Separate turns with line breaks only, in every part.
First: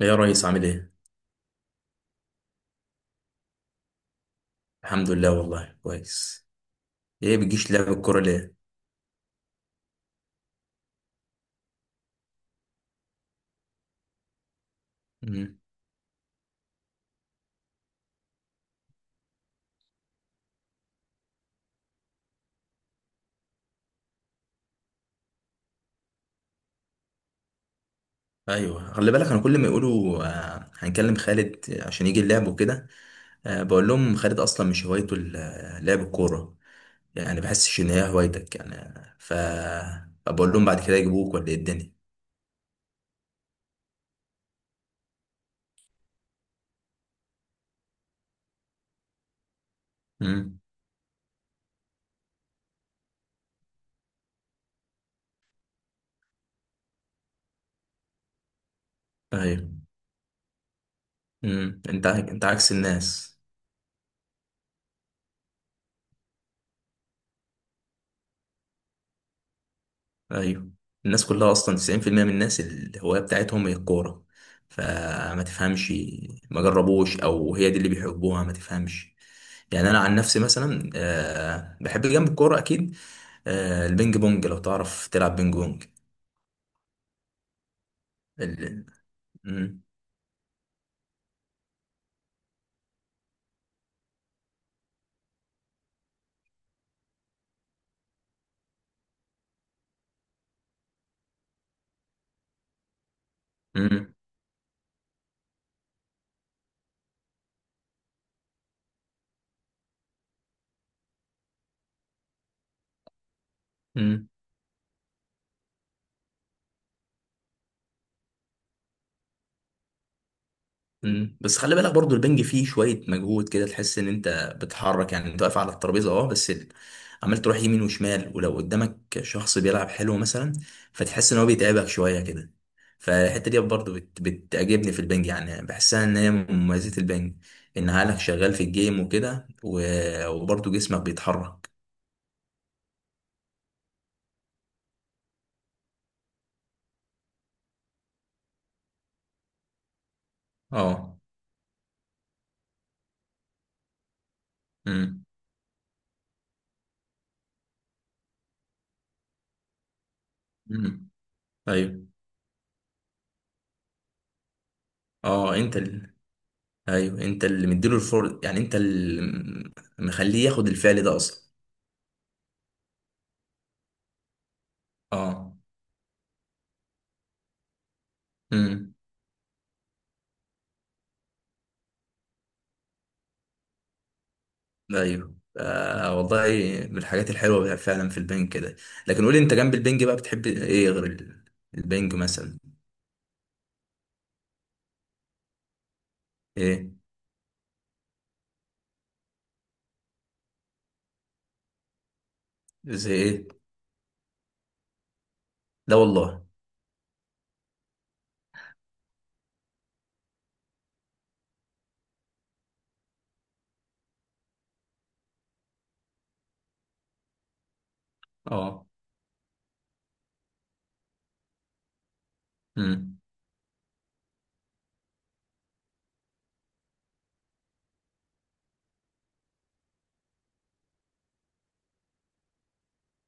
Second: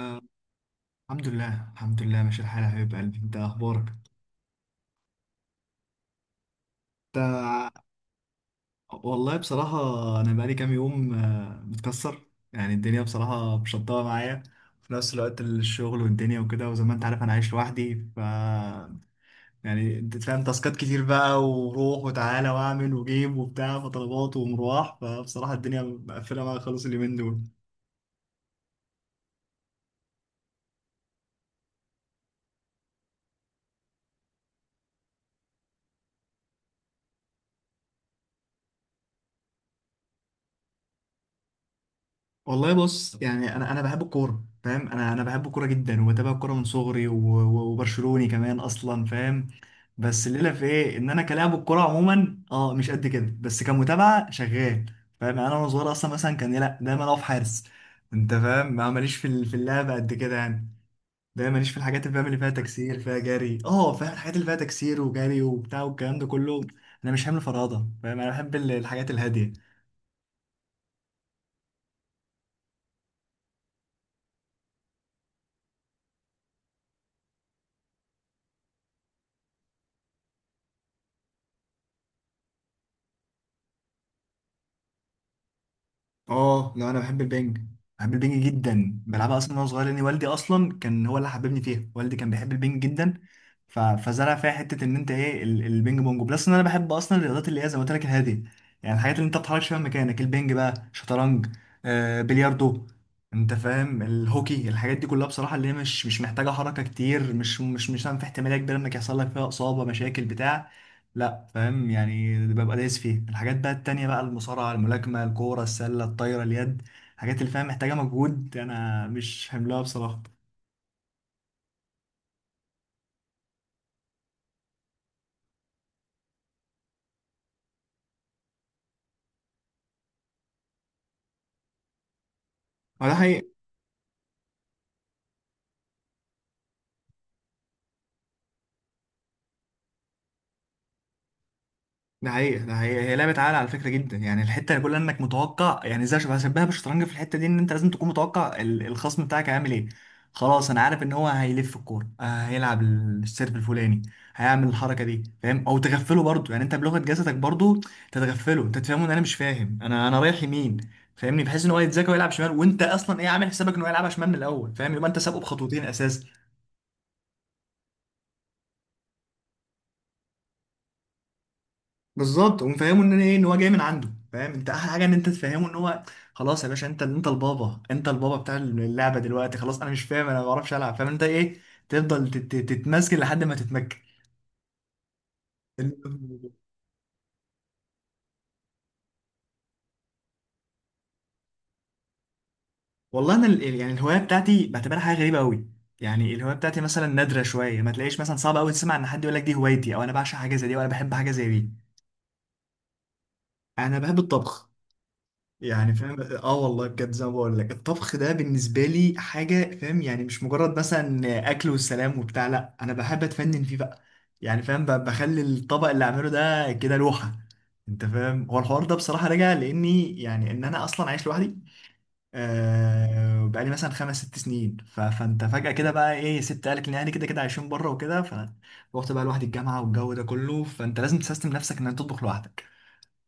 ايه يا ريس عامل ايه؟
الحمد لله الحمد لله ماشي الحال يا حبيب قلبي، انت اخبارك؟
الحمد لله والله كويس.
انت؟
ايه بتجيش لعب الكورة ليه؟
والله بصراحة، انا بقالي كام يوم متكسر. يعني الدنيا بصراحة مشطبة معايا في نفس الوقت،
مم.
الشغل والدنيا وكده، وزي ما انت عارف انا عايش لوحدي. يعني انت فاهم، تاسكات كتير بقى، وروح وتعالى واعمل وجيب وبتاع، فطلبات ومروح، فبصراحة الدنيا مقفلة معايا خالص اليومين دول.
ايوه خلي بالك انا كل ما يقولوا هنكلم خالد عشان يجي اللعب وكده. بقول لهم خالد اصلا مش هوايته لعب الكورة، يعني بحسش ان هي هوايتك يعني. ف بقول لهم بعد كده يجيبوك ولا ايه الدنيا؟
والله بص، يعني انا بحب الكوره. فاهم، انا بحب الكوره جدا، وبتابع الكوره من صغري، و- و- وبرشلوني كمان اصلا، فاهم. بس الليله
مم.
في ايه، ان انا كلاعب الكوره عموما مش قد كده، بس كمتابعه شغال. فاهم، يعني انا وانا صغير اصلا مثلا كان، لا دايما اقف حارس. انت فاهم، ما ماليش في
ايوه.
اللعب قد كده يعني. دايما ماليش في
مم.
الحاجات اللي فاهم اللي
انت
فيها
عكس
تكسير فيها
الناس.
جري، فاهم، الحاجات اللي فيها تكسير وجري وبتاع والكلام ده كله. انا مش حامل فرهضه، فاهم، انا بحب الحاجات الهاديه.
ايوه، الناس كلها اصلا 90% من الناس الهوايه بتاعتهم هي الكوره، فما تفهمش ما جربوش او هي دي اللي بيحبوها ما تفهمش. يعني انا عن نفسي مثلا بحب جنب الكوره اكيد، البينج بونج لو تعرف تلعب بينج بونج.
اه، لا انا بحب البنج. بحب البنج
ال-
جدا بلعبها، اصلا وانا
مم،
صغير لان والدي اصلا كان هو اللي حببني فيها، والدي كان بيحب البنج جدا. ف... فزرع فيها حته، ان انت ايه، البنج بونج بلس، ان انا بحب اصلا الرياضات اللي هي زي ما قلت لك الهاديه. يعني الحاجات اللي انت ما بتتحركش فيها من مكانك، البنج بقى، شطرنج، بلياردو، انت فاهم
مم،
الهوكي، الحاجات دي كلها بصراحه، اللي هي مش محتاجه حركه كتير، مش في احتماليه كبيره انك يحصل لك فيها اصابه مشاكل بتاع. لا فاهم، يعني ببقى دايس فيه. الحاجات بقى التانية بقى،
مم.
المصارعة، الملاكمة، الكورة السلة، الطايرة، اليد، الحاجات اللي فاهم محتاجة مجهود، أنا مش حملها بصراحة.
مم. بس خلي بالك برضو البنج فيه شوية مجهود كده، تحس ان انت بتحرك، يعني انت واقف على الترابيزة اه بس عمال تروح يمين وشمال، ولو قدامك شخص بيلعب حلو مثلا فتحس ان هو بيتعبك شوية كده.
هو ده
فالحتة
حقيقي.
دي برضو بت... بتعجبني في البنج، يعني بحسها ان هي من مميزات البنج، ان عقلك شغال في الجيم وبرضو جسمك بيتحرك.
ده حقيقة ده حقيقة، هي لعبة عقل على فكرة جدا، يعني الحتة اللي كلها انك متوقع، يعني زي، بشبهها بالشطرنج في الحتة دي، ان انت لازم تكون متوقع الخصم بتاعك هيعمل ايه. خلاص انا عارف ان
اه.
هو هيلف الكورة، هيلعب السيرف الفلاني، هيعمل الحركة دي،
مم.
فاهم، او تغفله برضو، يعني انت بلغة جسدك برضو تتغفله، انت تفهمه ان انا مش فاهم، انا رايح يمين،
مم.
فاهمني، بحيث ان هو
ايوه.
يتذاكى ويلعب شمال، وانت اصلا ايه، عامل حسابك ان هو يلعبها شمال من الاول، فاهم، يبقى انت سابقه
اه
بخطوتين اساسا.
ايوه انت اللي مديله الفرصة، يعني انت اللي مخليه ياخد الفعل ده اصلا.
بالظبط، ومفهمه ان انا ايه، ان هو جاي من عنده، فاهم، انت احلى حاجه ان انت
اه.
تفهمه ان هو خلاص يا باشا، انت البابا، انت البابا بتاع
امم.
اللعبه دلوقتي، خلاص انا مش فاهم، انا ما بعرفش العب، فاهم انت ايه، تفضل تتمسك لحد ما تتمكن.
ايوه. آه والله،
ال-
من الحاجات الحلوه بقى فعلا في البنج كده. لكن قولي انت جنب البنج بقى بتحب ايه غير البنج مثلا؟
والله انا يعني الهوايه بتاعتي بعتبرها حاجه غريبه قوي. يعني الهوايه بتاعتي
ايه،
مثلا نادره شويه، ما تلاقيش مثلا، صعب قوي تسمع ان حد يقول لك دي هوايتي، او انا بعشق حاجه زي دي، او انا بحب حاجه زي دي.
زي ايه؟
انا بحب الطبخ. يعني
لا
فاهم،
والله.
اه والله بجد، زي ما بقول لك، الطبخ ده بالنسبه لي حاجه، فاهم، يعني مش مجرد مثلا اكل والسلام وبتاع، لا انا بحب اتفنن فيه بقى، يعني فاهم، بخلي الطبق اللي اعمله ده كده لوحه. انت فاهم، هو الحوار
اه.
ده بصراحه راجع لاني يعني، ان انا اصلا عايش لوحدي.
امم.
بقالي مثلا 5 6 سنين، فانت فجاه كده بقى ايه، سبت اهلك، ان اهلي كده كده عايشين بره وكده، فروحت بقى لوحدي الجامعه والجو ده كله، فانت لازم تسيستم نفسك ان انت تطبخ لوحدك.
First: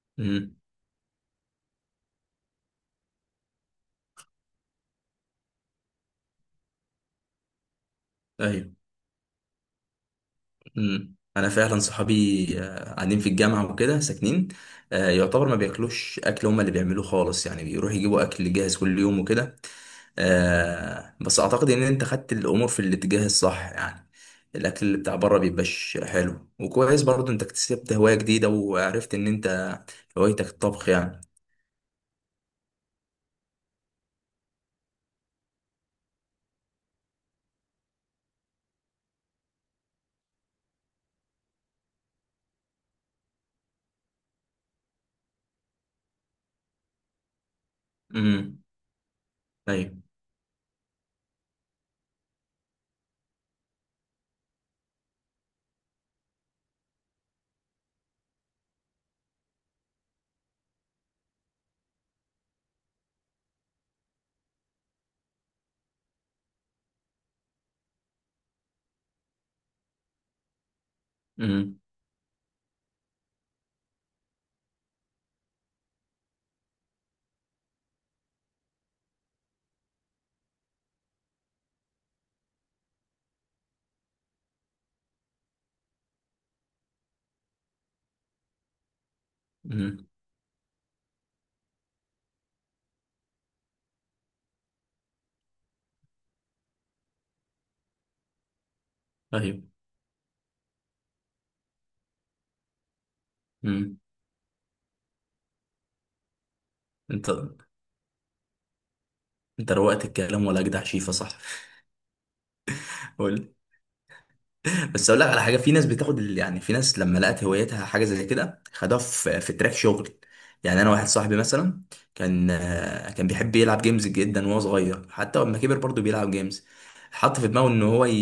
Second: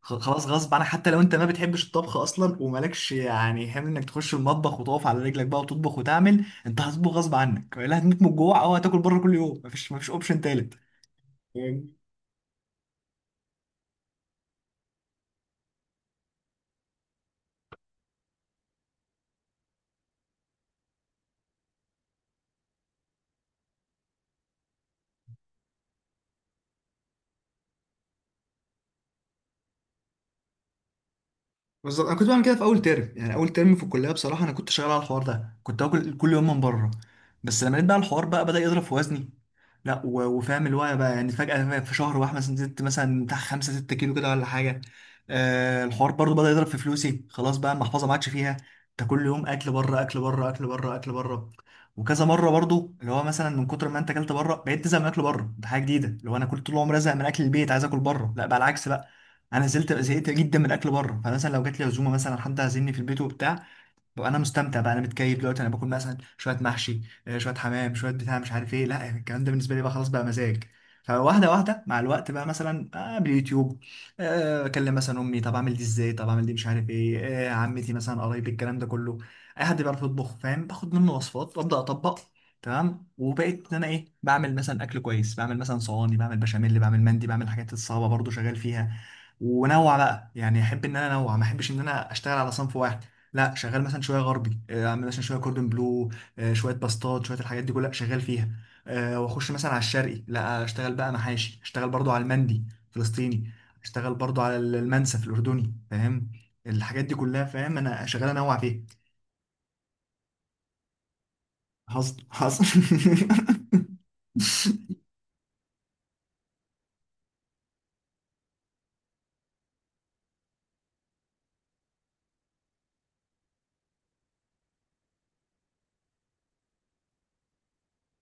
خلاص
امم.
غصب عنك، حتى لو انت ما بتحبش الطبخ اصلا، ومالكش يعني هم انك تخش المطبخ وتقف على رجلك بقى، وتطبخ وتعمل، انت هتطبخ غصب عنك، لا هتموت من الجوع،
ايوه.
او هتاكل بره كل يوم، مفيش اوبشن تالت.
انا فعلا صحابي قاعدين في الجامعه وكده ساكنين، آه يعتبر ما بياكلوش اكل هما اللي بيعملوه خالص، يعني بيروحوا يجيبوا اكل جاهز كل يوم وكده. آه بس اعتقد ان انت خدت الامور في الاتجاه الصح، يعني الاكل اللي بتاع بره بيبقاش حلو وكويس، برضو انت اكتسبت هواية جديدة وعرفت ان انت هوايتك الطبخ يعني.
بالظبط. انا كنت بعمل كده في اول ترم، يعني اول ترم في الكليه بصراحه، انا كنت شغال على الحوار ده، كنت اكل كل يوم من بره. بس لما لقيت بقى الحوار بقى بدا يضرب في وزني، لا وفاهم اللي هو بقى، يعني فجاه في شهر واحد مثلا زدت مثلا بتاع 5 6 كيلو كده ولا حاجه. الحوار برضو بدا يضرب في فلوسي، خلاص بقى المحفظه ما عادش فيها.
امم.
انت كل يوم اكل
ايوه.
بره اكل بره اكل بره اكل بره، وكذا مره برضو، اللي هو مثلا من كتر ما انت اكلت بره بقيت تزهق من اكل بره، ده حاجه جديده، اللي هو انا كنت طول عمري ازهق من اكل البيت عايز اكل بره، لا بقى العكس. انا زلت زهقت جدا من الاكل بره، فمثلا لو جات لي عزومه مثلا حد عازمني في البيت وبتاع، وانا مستمتع بقى، انا متكيف دلوقتي، انا باكل مثلا شويه محشي، شويه حمام، شويه بتاع مش عارف ايه، لا يعني الكلام ده بالنسبه لي بقى خلاص بقى مزاج. فواحده
امم.
واحده مع الوقت بقى، مثلا باليوتيوب، اكلم مثلا امي، طب اعمل دي ازاي، طب اعمل دي مش عارف ايه، عمتي مثلا، قرايبي، الكلام ده كله، اي حد بيعرف يطبخ، فاهم، باخد منه وصفات وابدا اطبق. تمام، وبقيت ان انا ايه، بعمل مثلا اكل كويس، بعمل مثلا صواني، بعمل بشاميل، بعمل مندي، بعمل الحاجات الصعبه برضو شغال فيها. ونوع
امم.
بقى، يعني احب ان انا انوع، ما احبش ان انا اشتغل على صنف واحد. لا شغال مثلا شويه غربي، اعمل مثلا شويه كوردون بلو، شويه باستات، شويه الحاجات دي كلها شغال فيها، واخش
ايوه.
مثلا على الشرقي، لا اشتغل بقى محاشي، اشتغل برضو على المندي فلسطيني،
امم.
اشتغل برضو على المنسف الاردني، فاهم، الحاجات دي
انت
كلها، فاهم انا شغال انوع فيها.
انت روقت الكلام، ولا اجدع شيفة صح؟
حصل حصل.
بس اقول لك على حاجه، في ناس بتاخد يعني في ناس لما لقت هوايتها حاجه زي كده خدوها في تراك شغل. يعني انا واحد صاحبي مثلا كان، كان بيحب يلعب جيمز جدا وهو صغير، حتى لما كبر برضه بيلعب جيمز. حط في دماغه ان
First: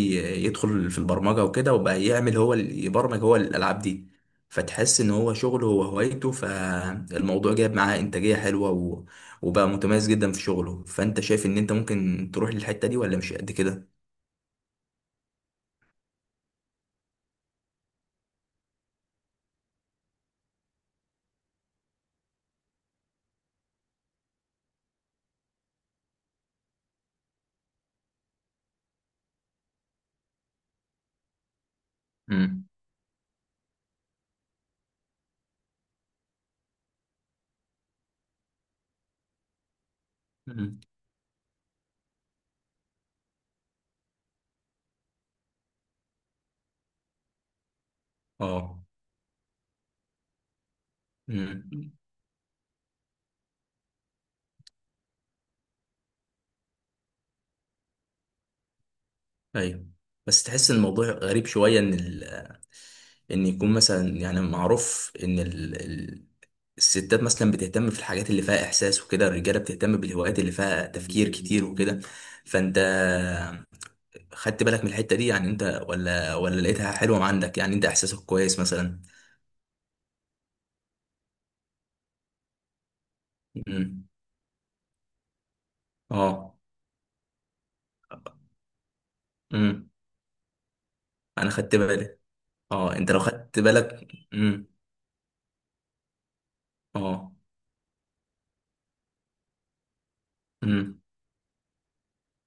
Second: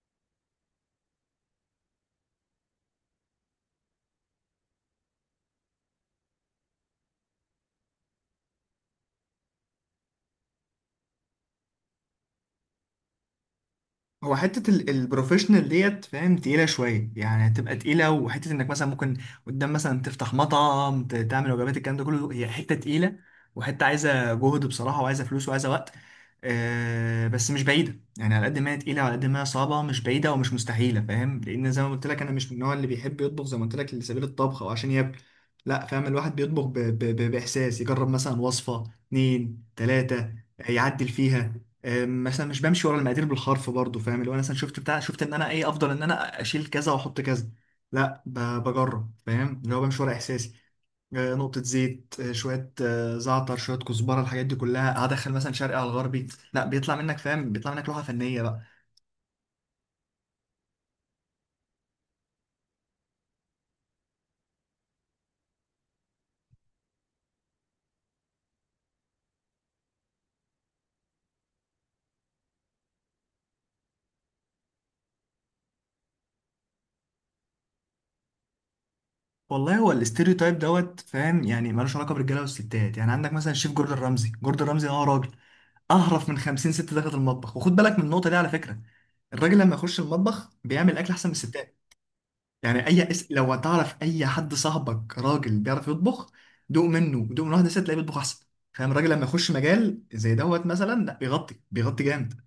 يدخل في البرمجه وكده، وبقى يعمل يبرمج هو الالعاب دي. فتحس ان هو شغله هو هوايته، فالموضوع جايب معاه انتاجيه حلوه وبقى متميز جدا في شغله. فانت شايف ان انت ممكن تروح للحته دي، ولا مش قد كده؟
هو حتة البروفيشنال ديت فاهم، تقيلة شوية، يعني هتبقى تقيلة، وحتة انك مثلا ممكن قدام مثلا تفتح مطعم، تعمل وجبات، الكلام ده كله، هي حتة تقيلة، وحتة عايزة جهد بصراحة، وعايزة فلوس وعايزة وقت. بس مش بعيدة، يعني على قد ما هي تقيلة وعلى قد ما هي صعبة، مش بعيدة ومش مستحيلة، فاهم، لأن زي ما قلت لك، أنا مش من
امم.
النوع اللي بيحب يطبخ زي ما قلت لك لسبيل الطبخ أو عشان ياكل. لا فاهم، الواحد بيطبخ بإحساس، يجرب مثلا وصفة اتنين تلاتة، يعدل فيها. مثلا مش بمشي ورا المقادير بالحرف برضه، فاهم اللي هو أنا مثلا شفت بتاع، شفت ان انا ايه، افضل ان انا اشيل كذا واحط كذا، لا
اه.
بجرب، فاهم اللي هو بمشي ورا احساسي. نقطة
مم.
زيت، شوية زعتر، شوية كزبرة، الحاجات دي كلها هدخل مثلا شرقي على الغربي. لا بيطلع منك، فاهم، بيطلع منك لوحة فنية بقى.
ايوه. بس تحس ان الموضوع غريب شويه، ان يكون مثلا يعني معروف ان الستات مثلا بتهتم في الحاجات اللي فيها احساس وكده، الرجاله بتهتم بالهوايات اللي فيها تفكير كتير وكده. فانت خدت بالك من الحته دي يعني انت، ولا لقيتها حلوه عندك؟ يعني انت احساسك كويس مثلا؟
والله هو الاستيريوتايب دوت، فاهم، يعني ملوش علاقة بالرجالة والستات، يعني عندك مثلا الشيف جوردن
امم.
رمزي. جوردن رمزي راجل اهرف من
اه.
50 ست دخلت المطبخ، وخد بالك من النقطة دي على فكرة، الراجل لما
امم.
يخش المطبخ بيعمل اكل احسن من
انا خدت
الستات.
بالي.
يعني
اه انت لو
لو
خدت
تعرف
بالك.
اي حد
امم.
صاحبك راجل بيعرف يطبخ، دوق منه،
اه.
دوق من واحده ست، تلاقيه بيطبخ احسن، فاهم، الراجل لما يخش مجال زي دوت مثلا، لا بيغطي بيغطي جامد.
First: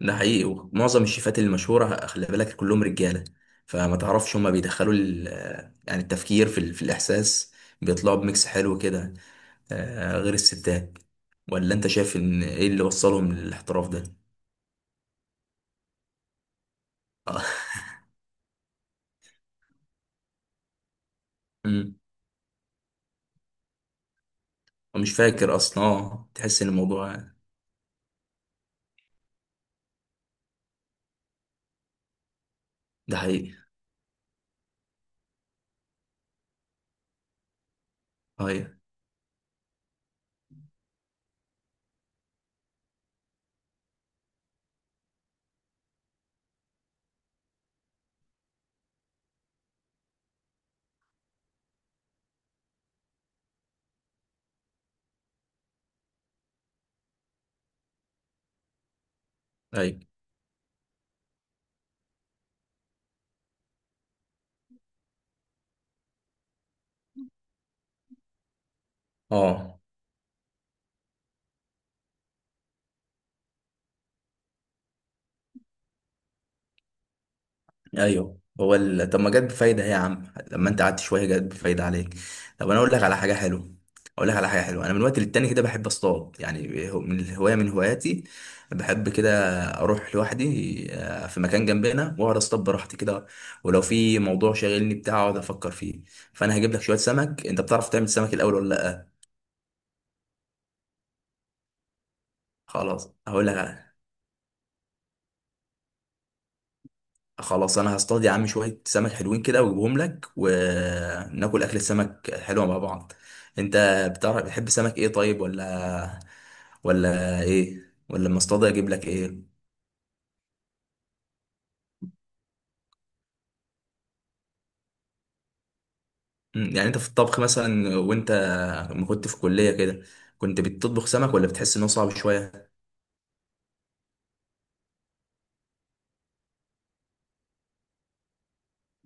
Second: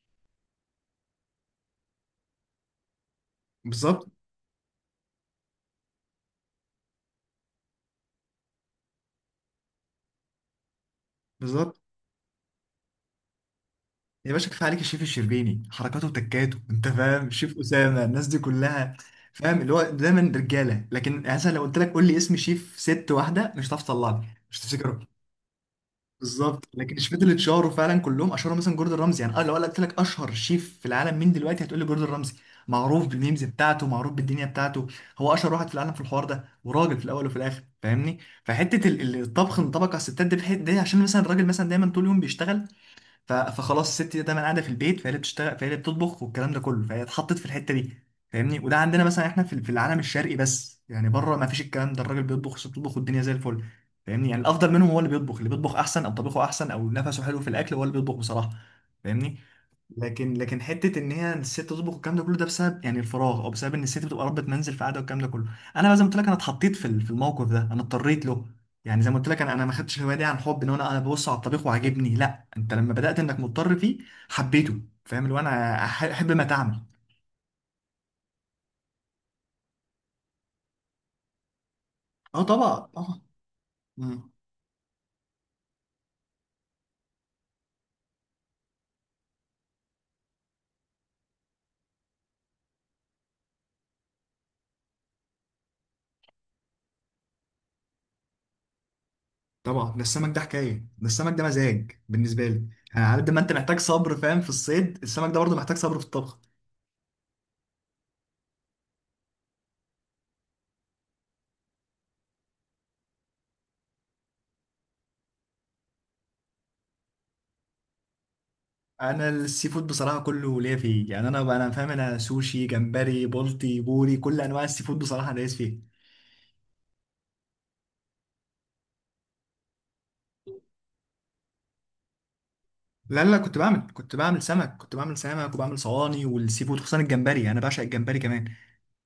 ده حقيقي، ومعظم الشيفات المشهورة خلي بالك كلهم رجالة. فما
بالظبط
تعرفش هما بيدخلوا يعني التفكير في، في الإحساس، بيطلعوا بميكس حلو كده غير الستات. ولا
بالظبط.
أنت شايف إن إيه اللي وصلهم للاحتراف ده؟
يا باشا كفايه عليك الشيف الشربيني، حركاته وتكاته، انت فاهم، الشيف
آه.
اسامه، الناس دي كلها، فاهم اللي هو دايما رجاله، لكن يعني مثلا لو قلت لك
أمم.
قول لي اسم شيف ست واحده، مش هتعرف تطلعني، مش
مش
تفتكره.
فاكر أصلا. آه تحس
بالظبط،
إن
لكن الشيفات
الموضوع
اللي اتشهروا فعلا كلهم اشهروا، مثلا جوردن رامزي، يعني انا لو قلت لك اشهر شيف في العالم مين دلوقتي، هتقول لي جوردن رامزي. معروف
ده
بالميمز
حقيقي.
بتاعته، معروف بالدنيا بتاعته، هو اشهر واحد في العالم في الحوار ده، وراجل في الاول وفي الاخر، فاهمني.
أيوه.
فحته الطبخ انطبق على الستات دي بحته دي، عشان مثلا الراجل مثلا دايما طول اليوم بيشتغل، فخلاص الست دي دايما قاعده في البيت، فهي اللي بتشتغل، فهي اللي بتطبخ، والكلام ده كله، فهي اتحطت في الحته دي، فاهمني. وده عندنا مثلا احنا في العالم الشرقي بس، يعني بره ما فيش الكلام ده، الراجل بيطبخ، الست بتطبخ، والدنيا زي الفل، فاهمني، يعني الافضل منهم هو اللي بيطبخ، اللي بيطبخ احسن، او طبيخه احسن، او نفسه حلو في الاكل، هو اللي بيطبخ بصراحه، فاهمني.
أيوه.
لكن حته ان هي الست تطبخ والكلام ده كله، ده بسبب يعني الفراغ، او بسبب ان الست بتبقى ربة منزل في قاعده والكلام ده كله. انا بقى زي ما قلت لك، انا اتحطيت في الموقف ده، انا اضطريت له. يعني زي ما قلت لك، انا ما
آه.
خدتش الهوايه دي عن حب، ان هو انا ببص على الطبيخ وعاجبني، لا انت لما بدات انك مضطر فيه حبيته، فاهم اللي هو انا احب ما تعمل.
ايوه. طب ما جت بفايده هي يا عم، لما انت قعدت شويه جت بفايده عليك.
اه
طب
طبعا
انا اقول لك على
طبعا.
حاجه حلوه. اقول
مم.
لك على حاجه حلوه، انا من وقت للتاني كده بحب اصطاد، يعني من الهوايه من هواياتي، بحب كده اروح لوحدي في مكان جنبنا واقعد اصطاد براحتي كده، ولو في موضوع شاغلني بتاع اقعد افكر فيه. فانا هجيب لك شويه سمك، انت بتعرف تعمل سمك الاول ولا لا؟
طبعا ده السمك ده حكايه، ده السمك ده مزاج بالنسبه لي، يعني
خلاص
عارف ده، ما
هقول
انت
لك
محتاج
على،
صبر، فاهم، في الصيد السمك ده برضه محتاج صبر في الطبخ.
خلاص انا هصطاد يا عم شويه سمك حلوين كده واجيبهم لك، وناكل اكل السمك حلوه مع بعض. انت بتعرف بتحب سمك ايه طيب؟ ولا لما اصطاد اجيب لك
انا
ايه؟
السي فود بصراحه كله ليا فيه، يعني انا فاهم، انا سوشي، جمبري، بولتي، بوري، كل انواع السي فود بصراحه انا دايس فيه.
مم، يعني انت في الطبخ مثلا، وانت ما كنت في كليه كده كنت بتطبخ سمك، ولا بتحس انه صعب شويه؟
لا لا، كنت بعمل سمك، كنت بعمل سمك وبعمل صواني، والسي فود خصوصا الجمبري، يعني انا بعشق الجمبري كمان.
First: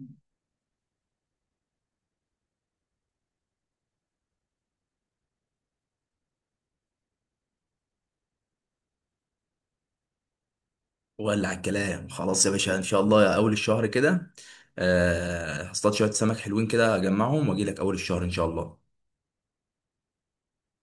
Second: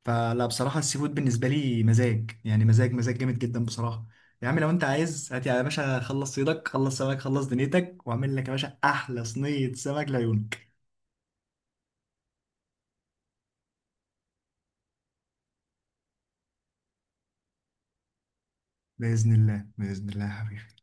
فلا بصراحه، السي فود بالنسبه لي مزاج، يعني مزاج مزاج جامد جدا بصراحه. يا عم لو انت عايز، هات يا باشا، خلص صيدك، خلص سمك، خلص دنيتك، واعمل لك يا باشا احلى صينيه سمك لعيونك.
ولا على الكلام خلاص يا باشا، ان شاء الله اول الشهر كده هصطاد شويه سمك حلوين كده اجمعهم واجي لك اول الشهر ان شاء الله.
باذن الله، باذن الله يا حبيبي.